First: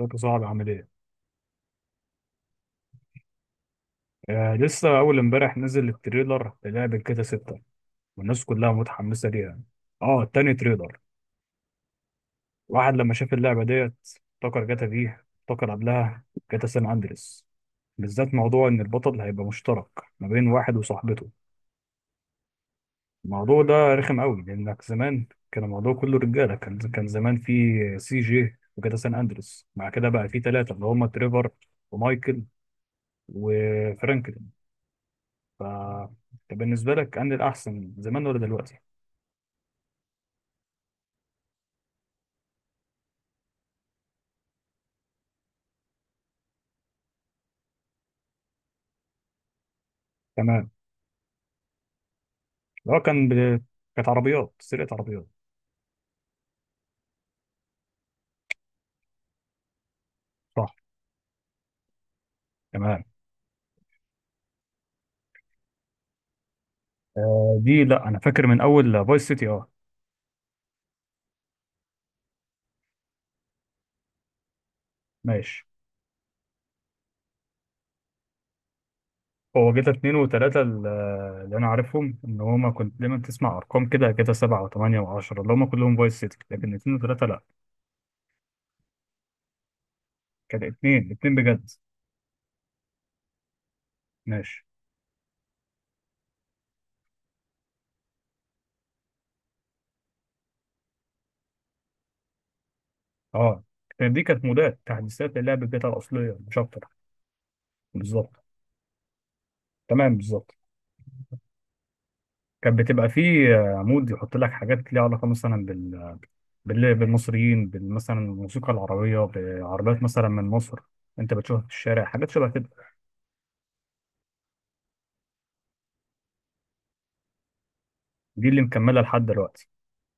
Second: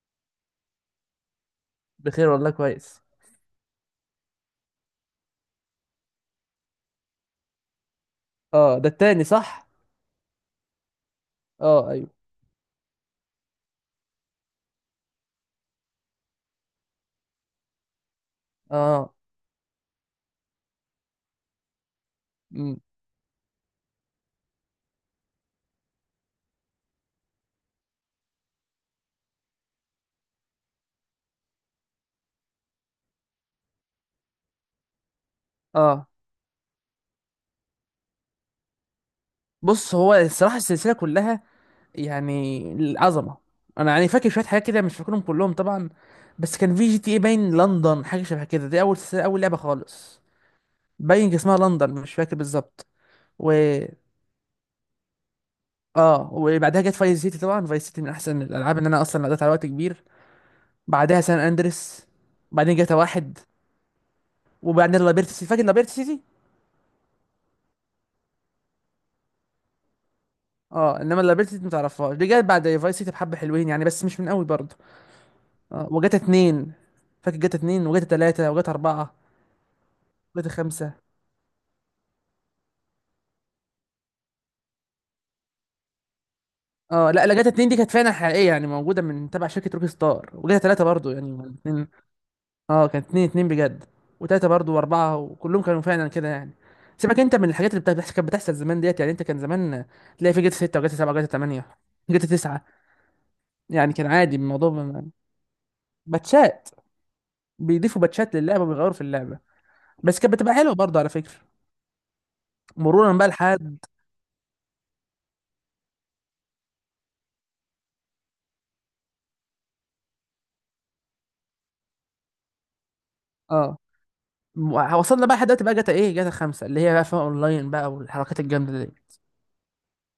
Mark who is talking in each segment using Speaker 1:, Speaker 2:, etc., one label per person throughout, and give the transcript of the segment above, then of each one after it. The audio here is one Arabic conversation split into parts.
Speaker 1: ازيك صعب؟ عامل ايه؟
Speaker 2: بخير والله، كويس.
Speaker 1: آه، لسه اول امبارح نزل التريلر للعبة كده ستة، والناس كلها
Speaker 2: اه، ده التاني،
Speaker 1: متحمسة ليها.
Speaker 2: صح.
Speaker 1: اه، تاني تريلر.
Speaker 2: اه، ايوه.
Speaker 1: واحد لما شاف اللعبة ديت افتكر جاتا فيه، افتكر قبلها، جاتا سان اندريس، بالذات موضوع ان
Speaker 2: اه.
Speaker 1: البطل هيبقى مشترك ما بين واحد وصاحبته.
Speaker 2: مم.
Speaker 1: الموضوع ده رخم قوي، لانك زمان كان الموضوع كله رجالة. كان زمان في سي جي وجاتا سان اندريس، مع كده بقى في ثلاثة اللي هم تريفر ومايكل وفرانكل. ف
Speaker 2: اه،
Speaker 1: بالنسبة لك أنهي الأحسن، زمان ولا دلوقتي؟
Speaker 2: بص هو الصراحه السلسله كلها يعني العظمه. انا يعني فاكر شويه حاجات كده، مش فاكرهم كلهم طبعا. بس كان في جي تي اي باين لندن، حاجه شبه كده، دي اول سلسله، اول لعبه خالص.
Speaker 1: تمام.
Speaker 2: باين اسمها لندن، مش فاكر بالظبط.
Speaker 1: لو كان
Speaker 2: و
Speaker 1: كانت عربيات سرقة عربيات.
Speaker 2: اه، وبعدها جت فايس سيتي. طبعا فايس سيتي من احسن الالعاب، ان انا اصلا قضيت على وقت كبير.
Speaker 1: صح.
Speaker 2: بعدها سان اندريس، بعدين جاتا
Speaker 1: تمام.
Speaker 2: واحد، وبعدين لابيرت سيتي. فاكر لابيرت سيتي.
Speaker 1: آه دي لا، أنا فاكر من أول فايس سيتي، أه.
Speaker 2: اه، انما لابيلتي دي متعرفهاش، دي جت بعد فايس سيتي. بحبه حلوين يعني، بس مش من قوي برضه.
Speaker 1: ماشي.
Speaker 2: اه وجت اتنين. فاكر جت اتنين وجت تلاتة وجت اربعة
Speaker 1: هو جيتا اتنين
Speaker 2: وجت
Speaker 1: وتلاتة
Speaker 2: خمسة.
Speaker 1: اللي أنا عارفهم إن هما كنت دايما تسمع أرقام كده جيتا سبعة وتمانية وعشرة اللي هما كلهم فايس سيتي، لكن اتنين
Speaker 2: اه،
Speaker 1: وتلاتة
Speaker 2: لا لا،
Speaker 1: لا.
Speaker 2: جت اتنين دي كانت فعلا حقيقية، يعني موجودة من تبع شركة روك ستار.
Speaker 1: كان
Speaker 2: وجت تلاتة
Speaker 1: اتنين
Speaker 2: برضه،
Speaker 1: اتنين
Speaker 2: يعني
Speaker 1: بجد.
Speaker 2: اتنين. اه، كانت اتنين اتنين بجد، وتلاتة
Speaker 1: ماشي.
Speaker 2: برضه واربعة، وكلهم كانوا فعلا كده يعني. سيبك انت من الحاجات اللي كانت بتحصل زمان ديت. يعني انت كان زمان تلاقي في جت ستة وجت سبعة وجت تمانية، جت تسعة.
Speaker 1: أه
Speaker 2: يعني كان
Speaker 1: دي
Speaker 2: عادي
Speaker 1: كانت
Speaker 2: الموضوع
Speaker 1: مودات تحديثات للعبة جيتا الأصلية مش
Speaker 2: باتشات،
Speaker 1: أكتر.
Speaker 2: بيضيفوا باتشات
Speaker 1: بالظبط.
Speaker 2: للعبة وبيغيروا في اللعبة.
Speaker 1: تمام
Speaker 2: بس كانت بتبقى
Speaker 1: بالظبط.
Speaker 2: حلوه برضه على فكره،
Speaker 1: كانت بتبقى
Speaker 2: مرورا بقى
Speaker 1: فيه
Speaker 2: لحد.
Speaker 1: عمود يحط لك حاجات ليها علاقة، مثلا بالمصريين، مثلا الموسيقى العربية، بعربيات مثلا من مصر انت بتشوفها في الشارع، حاجات شبه كده.
Speaker 2: اه، وصلنا بقى لحد دلوقتي، بقى جاتا ايه، جاتا خمسة، اللي هي بقى فيها اونلاين بقى والحركات
Speaker 1: دي اللي
Speaker 2: الجامده دي.
Speaker 1: مكملة لحد دلوقتي.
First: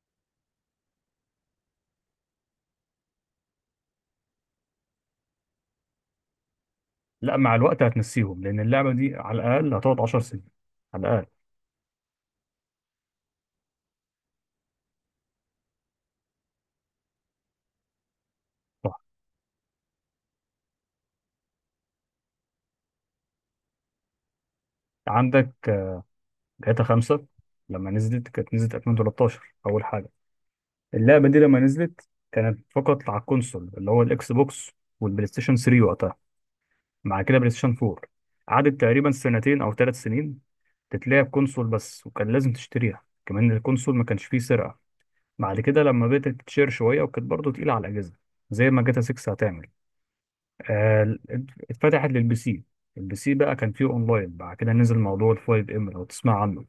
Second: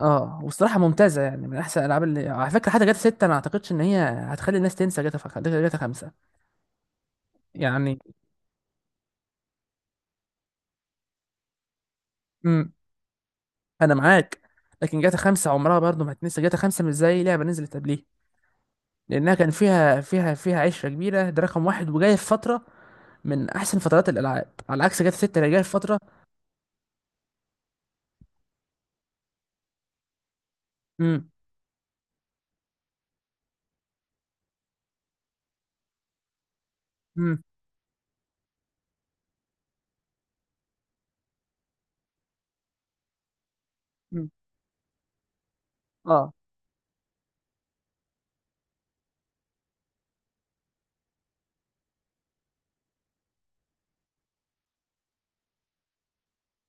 Speaker 2: اه، وصراحه ممتازه يعني، من احسن الالعاب اللي على فكره. حتى جاتا ستة انا ما اعتقدش ان هي هتخلي الناس تنسى جاتا جاتا خمسة
Speaker 1: لا، مع الوقت
Speaker 2: يعني.
Speaker 1: هتنسيهم، لأن اللعبة دي على الأقل هتقعد 10 سنين. على الأقل.
Speaker 2: امم، انا معاك. لكن جاتا خمسة عمرها برضه ما هتنسى جاتا خمسة، مش زي لعبه نزلت قبليه.
Speaker 1: صح.
Speaker 2: لانها كان فيها عشره كبيره، ده رقم واحد، وجايه في فتره من احسن فترات الالعاب، على عكس جاتا ستة اللي
Speaker 1: عندك
Speaker 2: جايه في فتره.
Speaker 1: جاتا 5 لما نزلت كانت نزلت 2013 أول حاجة. اللعبة
Speaker 2: امم.
Speaker 1: دي لما نزلت كانت فقط على الكونسول اللي هو الإكس بوكس والبلاي ستيشن 3 وقتها، مع كده
Speaker 2: امم.
Speaker 1: بلاي ستيشن 4. قعدت تقريبا سنتين او 3 سنين تتلعب كونسول بس، وكان لازم تشتريها كمان، الكونسول ما كانش
Speaker 2: امم.
Speaker 1: فيه سرقة. بعد كده لما
Speaker 2: اه.
Speaker 1: بدأت تتشير شوية، وكانت برضه تقيلة على الأجهزة زي ما جاتا 6 هتعمل. آه، ال- اتفتحت للبي سي. البي سي بقى كان فيه اونلاين، بعد كده نزل موضوع ال 5 ام لو تسمع عنه.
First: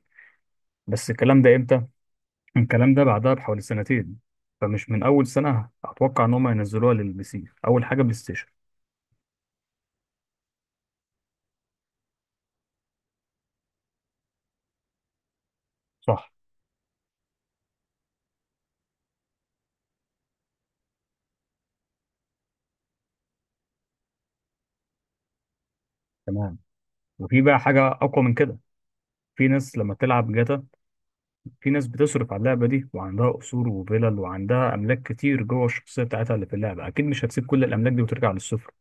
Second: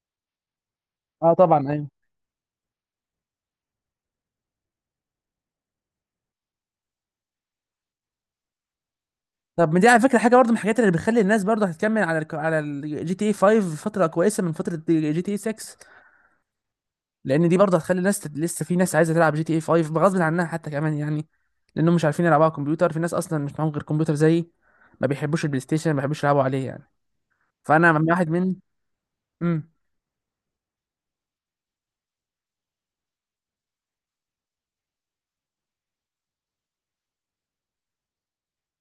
Speaker 1: بس
Speaker 2: اه
Speaker 1: الكلام ده
Speaker 2: طبعا،
Speaker 1: امتى؟
Speaker 2: ايوه.
Speaker 1: الكلام ده بعدها بحوالي سنتين، فمش من أول سنة أتوقع إن هم ينزلوها للبي سي، أول حاجة بلاي ستيشن.
Speaker 2: طب ما دي على فكره حاجه برضه من الحاجات اللي بتخلي الناس برضه هتكمل على على الجي تي اي 5 فتره كويسه من فتره جي تي اي 6.
Speaker 1: صح.
Speaker 2: لان دي برضه هتخلي الناس لسه في ناس عايزه تلعب جي تي اي 5 بغصب عنها حتى كمان يعني. لانهم مش عارفين يلعبوا على الكمبيوتر، في ناس اصلا مش معاهم غير كمبيوتر زيي. ما بيحبوش البلاي ستيشن، ما بيحبوش يلعبوا
Speaker 1: تمام.
Speaker 2: عليه يعني.
Speaker 1: وفي بقى حاجة
Speaker 2: فانا من
Speaker 1: أقوى
Speaker 2: واحد
Speaker 1: من
Speaker 2: من.
Speaker 1: كده. في
Speaker 2: امم.
Speaker 1: ناس لما تلعب جاتا، في ناس بتصرف على اللعبة دي وعندها قصور وفلل وعندها أملاك كتير جوه الشخصية بتاعتها اللي في اللعبة، أكيد مش هتسيب كل الأملاك دي وترجع للصفر.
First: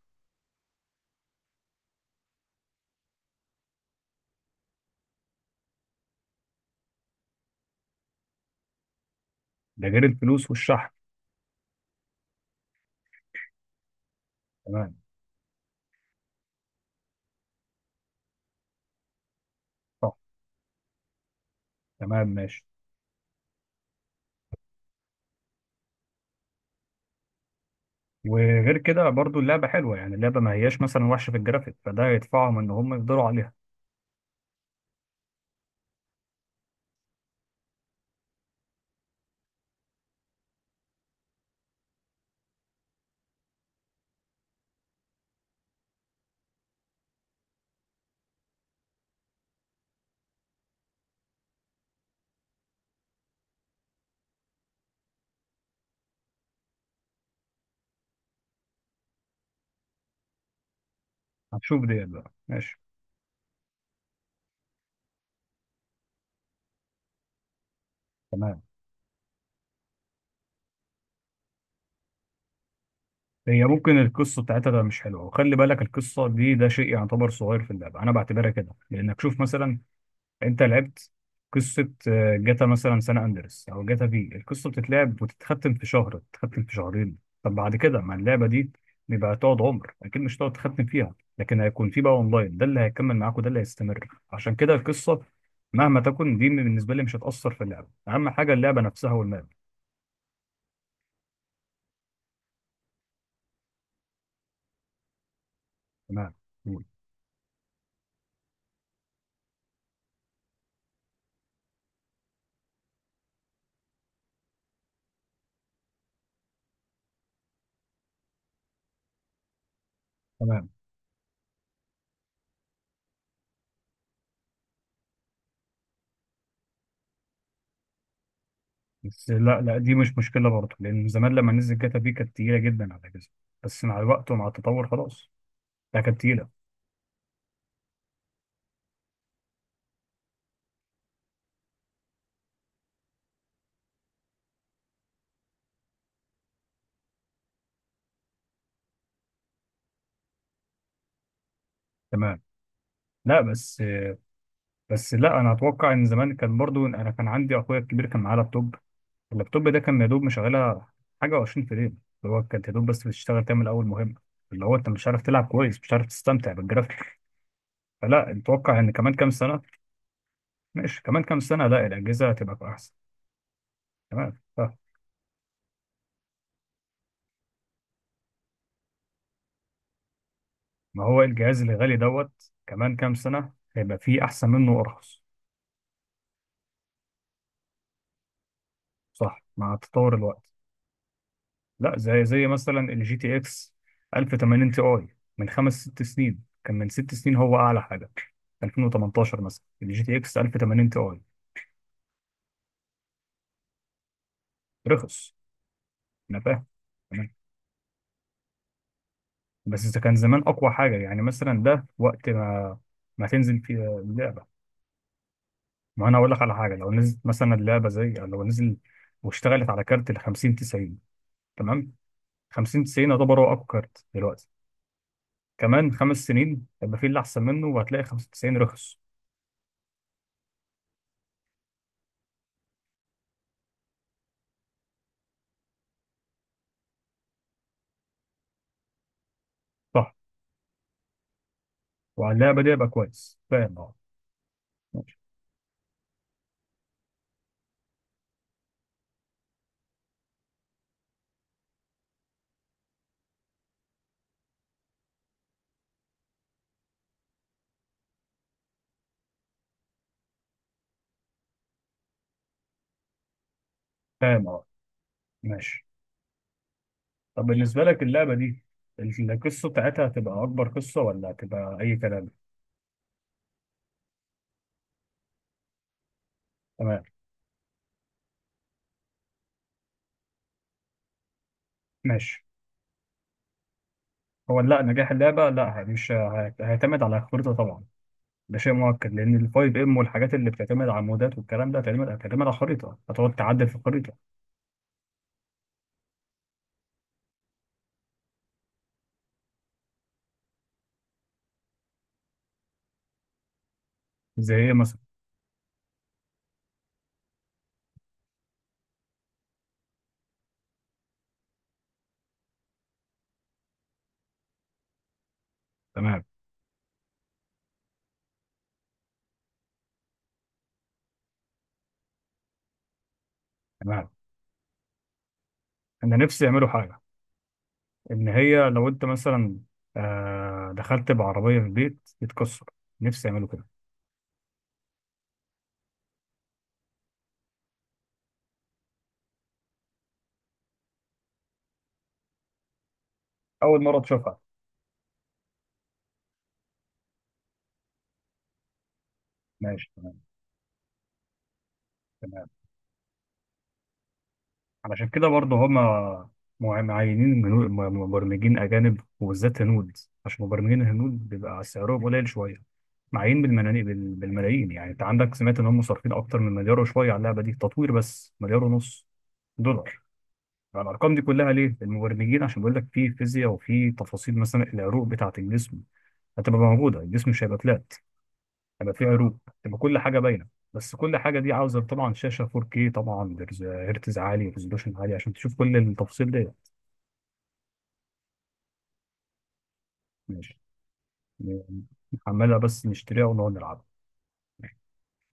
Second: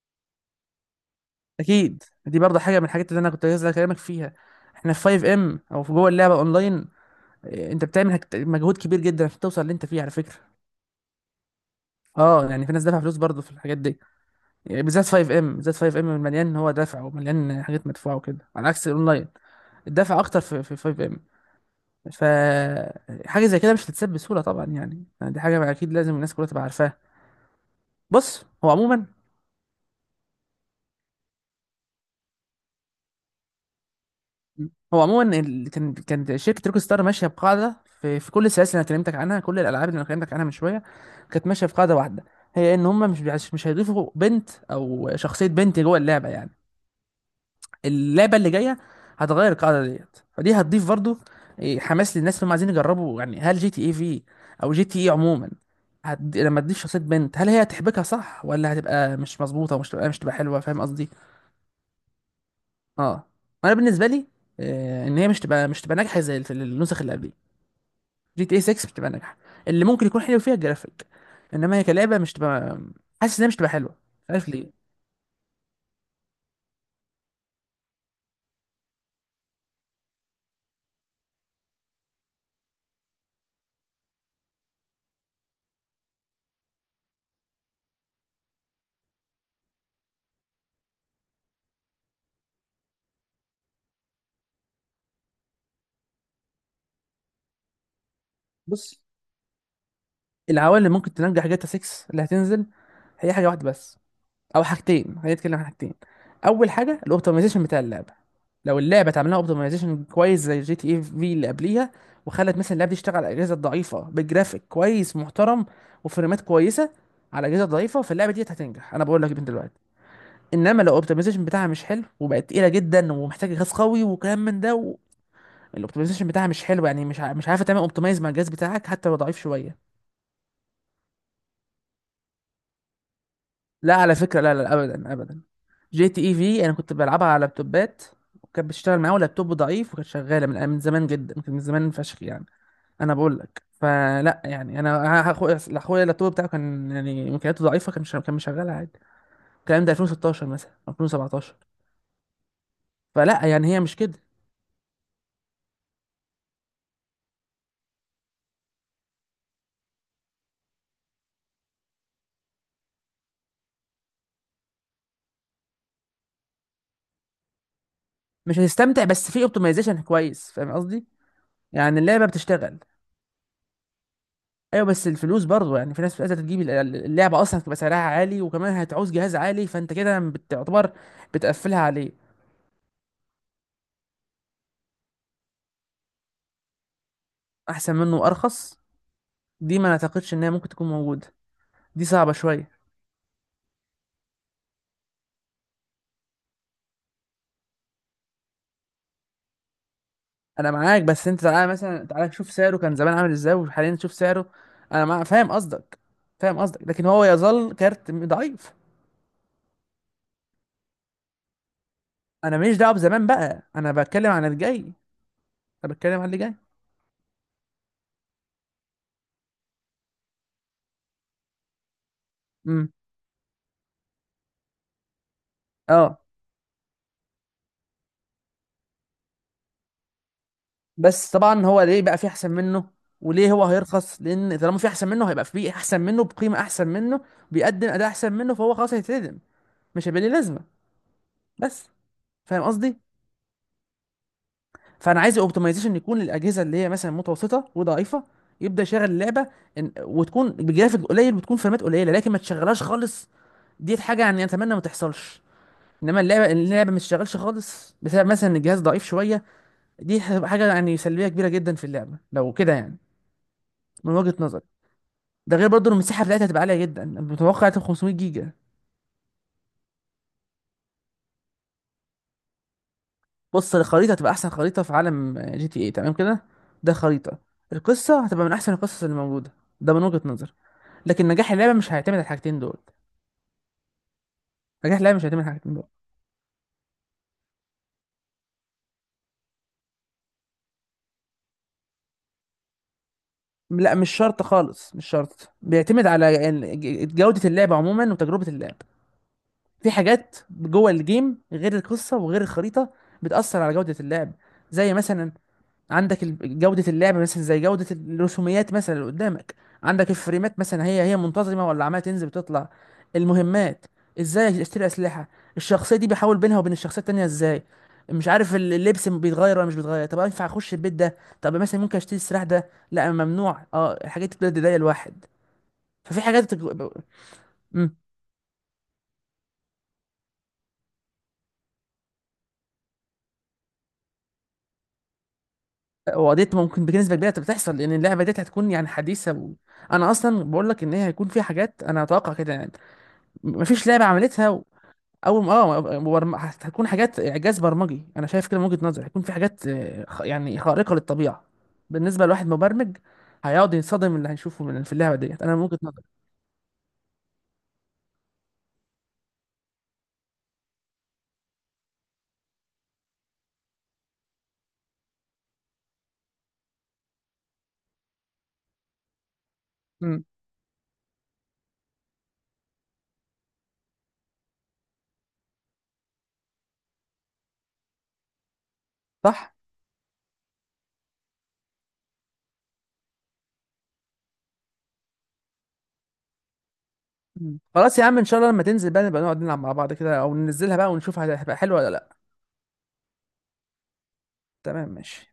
Speaker 2: اكيد، دي برضه حاجه من الحاجات اللي انا كنت عايز اكلمك فيها. احنا في 5 ام او في جوه اللعبه اونلاين، انت بتعمل مجهود كبير جدا عشان توصل اللي انت
Speaker 1: ده
Speaker 2: فيه
Speaker 1: غير
Speaker 2: على فكره.
Speaker 1: الفلوس والشحن.
Speaker 2: اه يعني في ناس دافعه فلوس برضه في الحاجات دي، يعني
Speaker 1: تمام.
Speaker 2: بالذات 5 ام، بالذات 5 ام مليان. هو دفع ومليان حاجات مدفوعه وكده، على عكس الاونلاين.
Speaker 1: صح.
Speaker 2: الدفع اكتر في 5 ام. ف
Speaker 1: تمام ماشي.
Speaker 2: حاجه زي كده مش هتتساب بسهوله طبعا يعني. يعني دي حاجه اكيد لازم الناس كلها تبقى عارفاها. بص هو
Speaker 1: وغير
Speaker 2: عموما،
Speaker 1: كده برضو اللعبة حلوة، يعني اللعبة ما هياش مثلا وحشة في الجرافيك، فده يدفعهم إن هم يفضلوا عليها.
Speaker 2: هو عموما كان شركه روك ستار ماشيه بقاعده في كل السلاسل اللي انا كلمتك عنها، كل الالعاب اللي انا كلمتك عنها من شويه، كانت ماشيه في قاعده واحده. هي ان هم مش هيضيفوا بنت او شخصيه بنت جوه اللعبه يعني. اللعبه اللي جايه هتغير القاعده ديت، فدي هتضيف برضو حماس للناس اللي هم عايزين يجربوا. يعني هل جي تي اي في، او جي تي اي عموما، لما تضيف شخصيه بنت، هل هي هتحبكها صح ولا هتبقى مش مظبوطه؟ ومش تبقى مش تبقى حلوه، فاهم قصدي؟
Speaker 1: هتشوف ديت بقى. ماشي.
Speaker 2: اه، انا بالنسبه لي ان هي مش تبقى ناجحه زي النسخ اللي قبليه. جي تي اي
Speaker 1: تمام.
Speaker 2: 6 مش تبقى ناجحه. اللي ممكن يكون حلو فيها الجرافيك، انما هي كلعبه مش تبقى، حاسس انها مش
Speaker 1: هي
Speaker 2: تبقى حلوه.
Speaker 1: ممكن
Speaker 2: مش
Speaker 1: القصة
Speaker 2: عارف
Speaker 1: بتاعتها
Speaker 2: ليه.
Speaker 1: ده مش حلوة، وخلي بالك القصة دي ده شيء يعتبر صغير في اللعبة، أنا بعتبرها كده لأنك شوف مثلا انت لعبت قصة جاتا مثلا سان اندرس او جاتا، في القصة بتتلعب وتتختم في شهر، تتختم في شهرين. طب بعد كده ما اللعبة دي بيبقى تقعد عمر، اكيد مش هتقعد تختم فيها، لكن هيكون في بقى اونلاين، ده اللي هيكمل معاك وده اللي هيستمر، عشان كده القصة مهما تكن دي بالنسبة لي مش هتأثر في اللعبة. اهم حاجة اللعبة
Speaker 2: بص،
Speaker 1: نفسها والماب.
Speaker 2: العوامل اللي ممكن تنجح جاتا 6 اللي هتنزل، هي حاجه واحده بس، او حاجتين. خلينا نتكلم عن حاجتين.
Speaker 1: تمام.
Speaker 2: اول
Speaker 1: قول.
Speaker 2: حاجه الاوبتمايزيشن بتاع اللعبه. لو اللعبه اتعمل لها اوبتمايزيشن كويس زي جي تي اي في اللي قبليها، وخلت مثلا اللعبه دي تشتغل على الاجهزه الضعيفه بجرافيك كويس محترم وفريمات كويسه على اجهزه ضعيفه، فاللعبه دي هتنجح، انا بقول لك من دلوقتي.
Speaker 1: تمام.
Speaker 2: انما لو الاوبتمايزيشن بتاعها مش حلو، وبقت تقيله جدا ومحتاجه جهاز قوي وكلام من ده. و الاوبتمايزيشن بتاعها مش حلو، يعني مش عارفه تعمل اوبتمايز مع الجهاز بتاعك حتى لو
Speaker 1: بس
Speaker 2: ضعيف
Speaker 1: لا
Speaker 2: شويه.
Speaker 1: لا، دي مش مشكلة برضه، لان زمان لما نزل جاتا في كانت تقيلة جدا على جزء، بس
Speaker 2: لا
Speaker 1: مع
Speaker 2: على
Speaker 1: الوقت
Speaker 2: فكرة،
Speaker 1: ومع
Speaker 2: لا لا،
Speaker 1: التطور
Speaker 2: أبدا
Speaker 1: خلاص.
Speaker 2: أبدا.
Speaker 1: لا
Speaker 2: جي
Speaker 1: كانت
Speaker 2: تي اي
Speaker 1: تقيلة.
Speaker 2: في أنا كنت بلعبها على لابتوبات، وكانت بتشتغل معايا ولابتوب ضعيف. وكانت شغالة من زمان جدا، كان من زمان فشخ يعني. أنا بقول لك فلا يعني. أنا أخويا اللابتوب بتاعه كان يعني إمكانياته ضعيفة، كان مش كان مشغلها عادي. الكلام ده 2016 مثلا أو 2017.
Speaker 1: تمام. لا
Speaker 2: فلا يعني هي
Speaker 1: بس
Speaker 2: مش كده.
Speaker 1: بس لا انا اتوقع ان زمان كان برضو انا كان عندي اخويا الكبير كان معاه لابتوب، اللابتوب ده كان يا دوب مشغلها حاجه و20 فريم، اللي هو كانت يا دوب بس بتشتغل تعمل اول مهمه، اللي هو انت مش عارف تلعب كويس، مش عارف تستمتع بالجرافيك. فلا،
Speaker 2: مش
Speaker 1: اتوقع ان
Speaker 2: هتستمتع،
Speaker 1: كمان كام
Speaker 2: بس في
Speaker 1: سنه.
Speaker 2: اوبتمايزيشن كويس، فاهم
Speaker 1: ماشي.
Speaker 2: قصدي؟
Speaker 1: كمان كام سنه، لا
Speaker 2: يعني اللعبة
Speaker 1: الاجهزه هتبقى
Speaker 2: بتشتغل.
Speaker 1: احسن. تمام.
Speaker 2: ايوه بس الفلوس برضه يعني، في ناس عايزه تجيب اللعبه، اصلا هتبقى سعرها عالي وكمان هتعوز جهاز عالي، فانت كده بتعتبر
Speaker 1: ما هو الجهاز
Speaker 2: بتقفلها
Speaker 1: الغالي
Speaker 2: عليه.
Speaker 1: دوت كمان كام سنه هيبقى فيه احسن منه وارخص.
Speaker 2: احسن منه وارخص.
Speaker 1: صح، مع
Speaker 2: دي ما
Speaker 1: تطور
Speaker 2: اعتقدش
Speaker 1: الوقت.
Speaker 2: ان هي ممكن تكون موجوده.
Speaker 1: لا،
Speaker 2: دي
Speaker 1: زي
Speaker 2: صعبه
Speaker 1: زي مثلا
Speaker 2: شويه.
Speaker 1: الجي تي اكس 1080 تي اي، من خمس ست سنين، كان من 6 سنين هو اعلى حاجه. 2018 مثلا الجي تي اكس
Speaker 2: انا
Speaker 1: 1080 تي
Speaker 2: معاك،
Speaker 1: اي.
Speaker 2: بس انت تعالى مثلا، تعالى شوف سعره كان زمان عامل ازاي وحاليا شوف سعره.
Speaker 1: رخص.
Speaker 2: فاهم قصدك.
Speaker 1: انا
Speaker 2: فاهم
Speaker 1: فاهم.
Speaker 2: قصدك، لكن هو
Speaker 1: تمام.
Speaker 2: يظل كارت ضعيف.
Speaker 1: بس اذا كان زمان اقوى حاجه، يعني مثلا ده وقت
Speaker 2: انا ماليش
Speaker 1: ما
Speaker 2: دعوه
Speaker 1: ما
Speaker 2: بزمان
Speaker 1: تنزل
Speaker 2: بقى،
Speaker 1: في
Speaker 2: انا بتكلم عن
Speaker 1: اللعبه،
Speaker 2: الجاي، انا
Speaker 1: ما انا
Speaker 2: بتكلم عن
Speaker 1: اقول
Speaker 2: اللي
Speaker 1: لك على
Speaker 2: جاي.
Speaker 1: حاجه، لو نزلت مثلا اللعبه، زي لو نزل واشتغلت على كارت ال 50 90. تمام. 50
Speaker 2: امم.
Speaker 1: 90 يعتبر هو اقوى كارت دلوقتي، كمان
Speaker 2: اه،
Speaker 1: 5 سنين هيبقى في اللي احسن منه، وهتلاقي 95 رخص.
Speaker 2: بس طبعا هو ليه بقى في احسن منه، وليه هو هيرخص؟ لان طالما في احسن منه، هيبقى في احسن منه بقيمه احسن منه، بيقدم اداء احسن منه، فهو خلاص هيتردم، مش
Speaker 1: صح.
Speaker 2: هيبقى ليه لازمه. بس
Speaker 1: وعلى اللعبه
Speaker 2: فاهم
Speaker 1: دي يبقى
Speaker 2: قصدي.
Speaker 1: كويس، فاهم اه. ماشي.
Speaker 2: فانا عايز اوبتمايزيشن يكون للاجهزه اللي هي مثلا متوسطه وضعيفه، يبدا يشغل اللعبه وتكون بجرافيك قليل وتكون فريمات قليله، لكن ما تشغلهاش خالص. دي حاجه يعني اتمنى ما تحصلش. انما اللعبه ما تشتغلش خالص بسبب مثلا ان الجهاز ضعيف شويه، دي هتبقى حاجه يعني سلبيه كبيره جدا في اللعبه لو كده يعني، من وجهه
Speaker 1: فاهم
Speaker 2: نظري.
Speaker 1: اه.
Speaker 2: ده غير
Speaker 1: ماشي.
Speaker 2: برضه المساحه بتاعتها، هتبقى عاليه جدا،
Speaker 1: طب
Speaker 2: متوقع
Speaker 1: بالنسبة
Speaker 2: هتبقى
Speaker 1: لك
Speaker 2: 500
Speaker 1: اللعبة
Speaker 2: جيجا.
Speaker 1: دي، القصة بتاعتها هتبقى أكبر قصة ولا هتبقى أي كلام؟
Speaker 2: بص الخريطه هتبقى احسن خريطه في عالم جي تي اي، تمام كده؟ ده
Speaker 1: تمام.
Speaker 2: خريطه. القصه هتبقى من احسن القصص اللي موجوده. ده من وجهه نظر. لكن نجاح اللعبه مش هيعتمد على
Speaker 1: ماشي.
Speaker 2: الحاجتين دول.
Speaker 1: هو لا،
Speaker 2: نجاح
Speaker 1: نجاح
Speaker 2: اللعبه مش هيعتمد
Speaker 1: اللعبة
Speaker 2: على الحاجتين
Speaker 1: لا،
Speaker 2: دول.
Speaker 1: مش هيعتمد على الخريطة طبعا. ده شيء مؤكد، لأن الفايف ام والحاجات اللي بتعتمد على المودات والكلام ده هتعتمد على الخريطة، هتقعد تعدل في
Speaker 2: لا مش
Speaker 1: الخريطة.
Speaker 2: شرط خالص، مش شرط. بيعتمد على جوده اللعبه عموما وتجربه اللعب. في حاجات جوه الجيم غير القصه وغير الخريطه بتاثر على جوده اللعب.
Speaker 1: زي إيه
Speaker 2: زي
Speaker 1: مثلا؟
Speaker 2: مثلا، عندك جودة اللعب مثلا، زي جودة الرسوميات مثلا اللي قدامك. عندك الفريمات مثلا، هي منتظمة ولا عمالة تنزل بتطلع. المهمات، ازاي اشتري اسلحة، الشخصية دي
Speaker 1: تمام.
Speaker 2: بحاول بينها وبين الشخصية التانية ازاي، مش عارف اللبس بيتغير ولا مش بيتغير، طب ينفع اخش البيت ده، طب مثلا ممكن اشتري السلاح ده لا ممنوع، اه،
Speaker 1: تمام.
Speaker 2: الحاجات دي بتضايق الواحد.
Speaker 1: أنا
Speaker 2: ففي
Speaker 1: نفسي
Speaker 2: حاجات
Speaker 1: يعملوا حاجة،
Speaker 2: امم.
Speaker 1: إن هي لو أنت مثلا دخلت بعربية في البيت تتكسر. نفسي يعملوا كده.
Speaker 2: وقضيت، ممكن بنسبة كبيرة بتحصل، لأن اللعبة دي هتكون يعني حديثة و... أنا أصلا بقول لك إن هي هيكون فيها حاجات، أنا أتوقع كده يعني.
Speaker 1: أول
Speaker 2: مفيش
Speaker 1: مرة
Speaker 2: لعبة
Speaker 1: تشوفها.
Speaker 2: عملتها. او اه هتكون حاجات اعجاز برمجي، انا شايف كده من وجهة نظري. هيكون في حاجات
Speaker 1: ماشي. تمام.
Speaker 2: يعني خارقة للطبيعة. بالنسبة لواحد
Speaker 1: تمام.
Speaker 2: مبرمج، هيقعد ينصدم من اللي هيشوفه من في
Speaker 1: علشان
Speaker 2: اللعبة
Speaker 1: كده
Speaker 2: ديت،
Speaker 1: برضه
Speaker 2: انا من وجهة نظري.
Speaker 1: هما معينين مبرمجين أجانب، وبالذات هنود، عشان مبرمجين الهنود بيبقى سعرهم قليل شوية. معين بالملايين بالملايين، يعني أنت عندك سمعت إن هم صارفين أكتر من مليار وشوية على اللعبة دي تطوير، بس مليار ونص دولار.
Speaker 2: مم.
Speaker 1: فالأرقام دي كلها ليه؟ المبرمجين عشان بيقول لك في فيزياء وفي تفاصيل، مثلا العروق بتاعة الجسم هتبقى موجودة، الجسم مش هيبقى فلات، هيبقى في عروض،
Speaker 2: صح.
Speaker 1: تبقى كل حاجه باينه. بس كل حاجه دي عاوزه طبعا شاشه 4K، طبعا هرتز عالي، ريزولوشن عالي، عشان تشوف كل التفاصيل دي.
Speaker 2: مم. خلاص يا عم ان شاء الله لما تنزل بقى، نبقى نقعد نلعب مع بعض كده، او
Speaker 1: ماشي.
Speaker 2: ننزلها بقى ونشوف هتبقى حلوة ولا لا.
Speaker 1: عمالة بس نشتريها ونقعد نلعب.
Speaker 2: تمام، ماشي.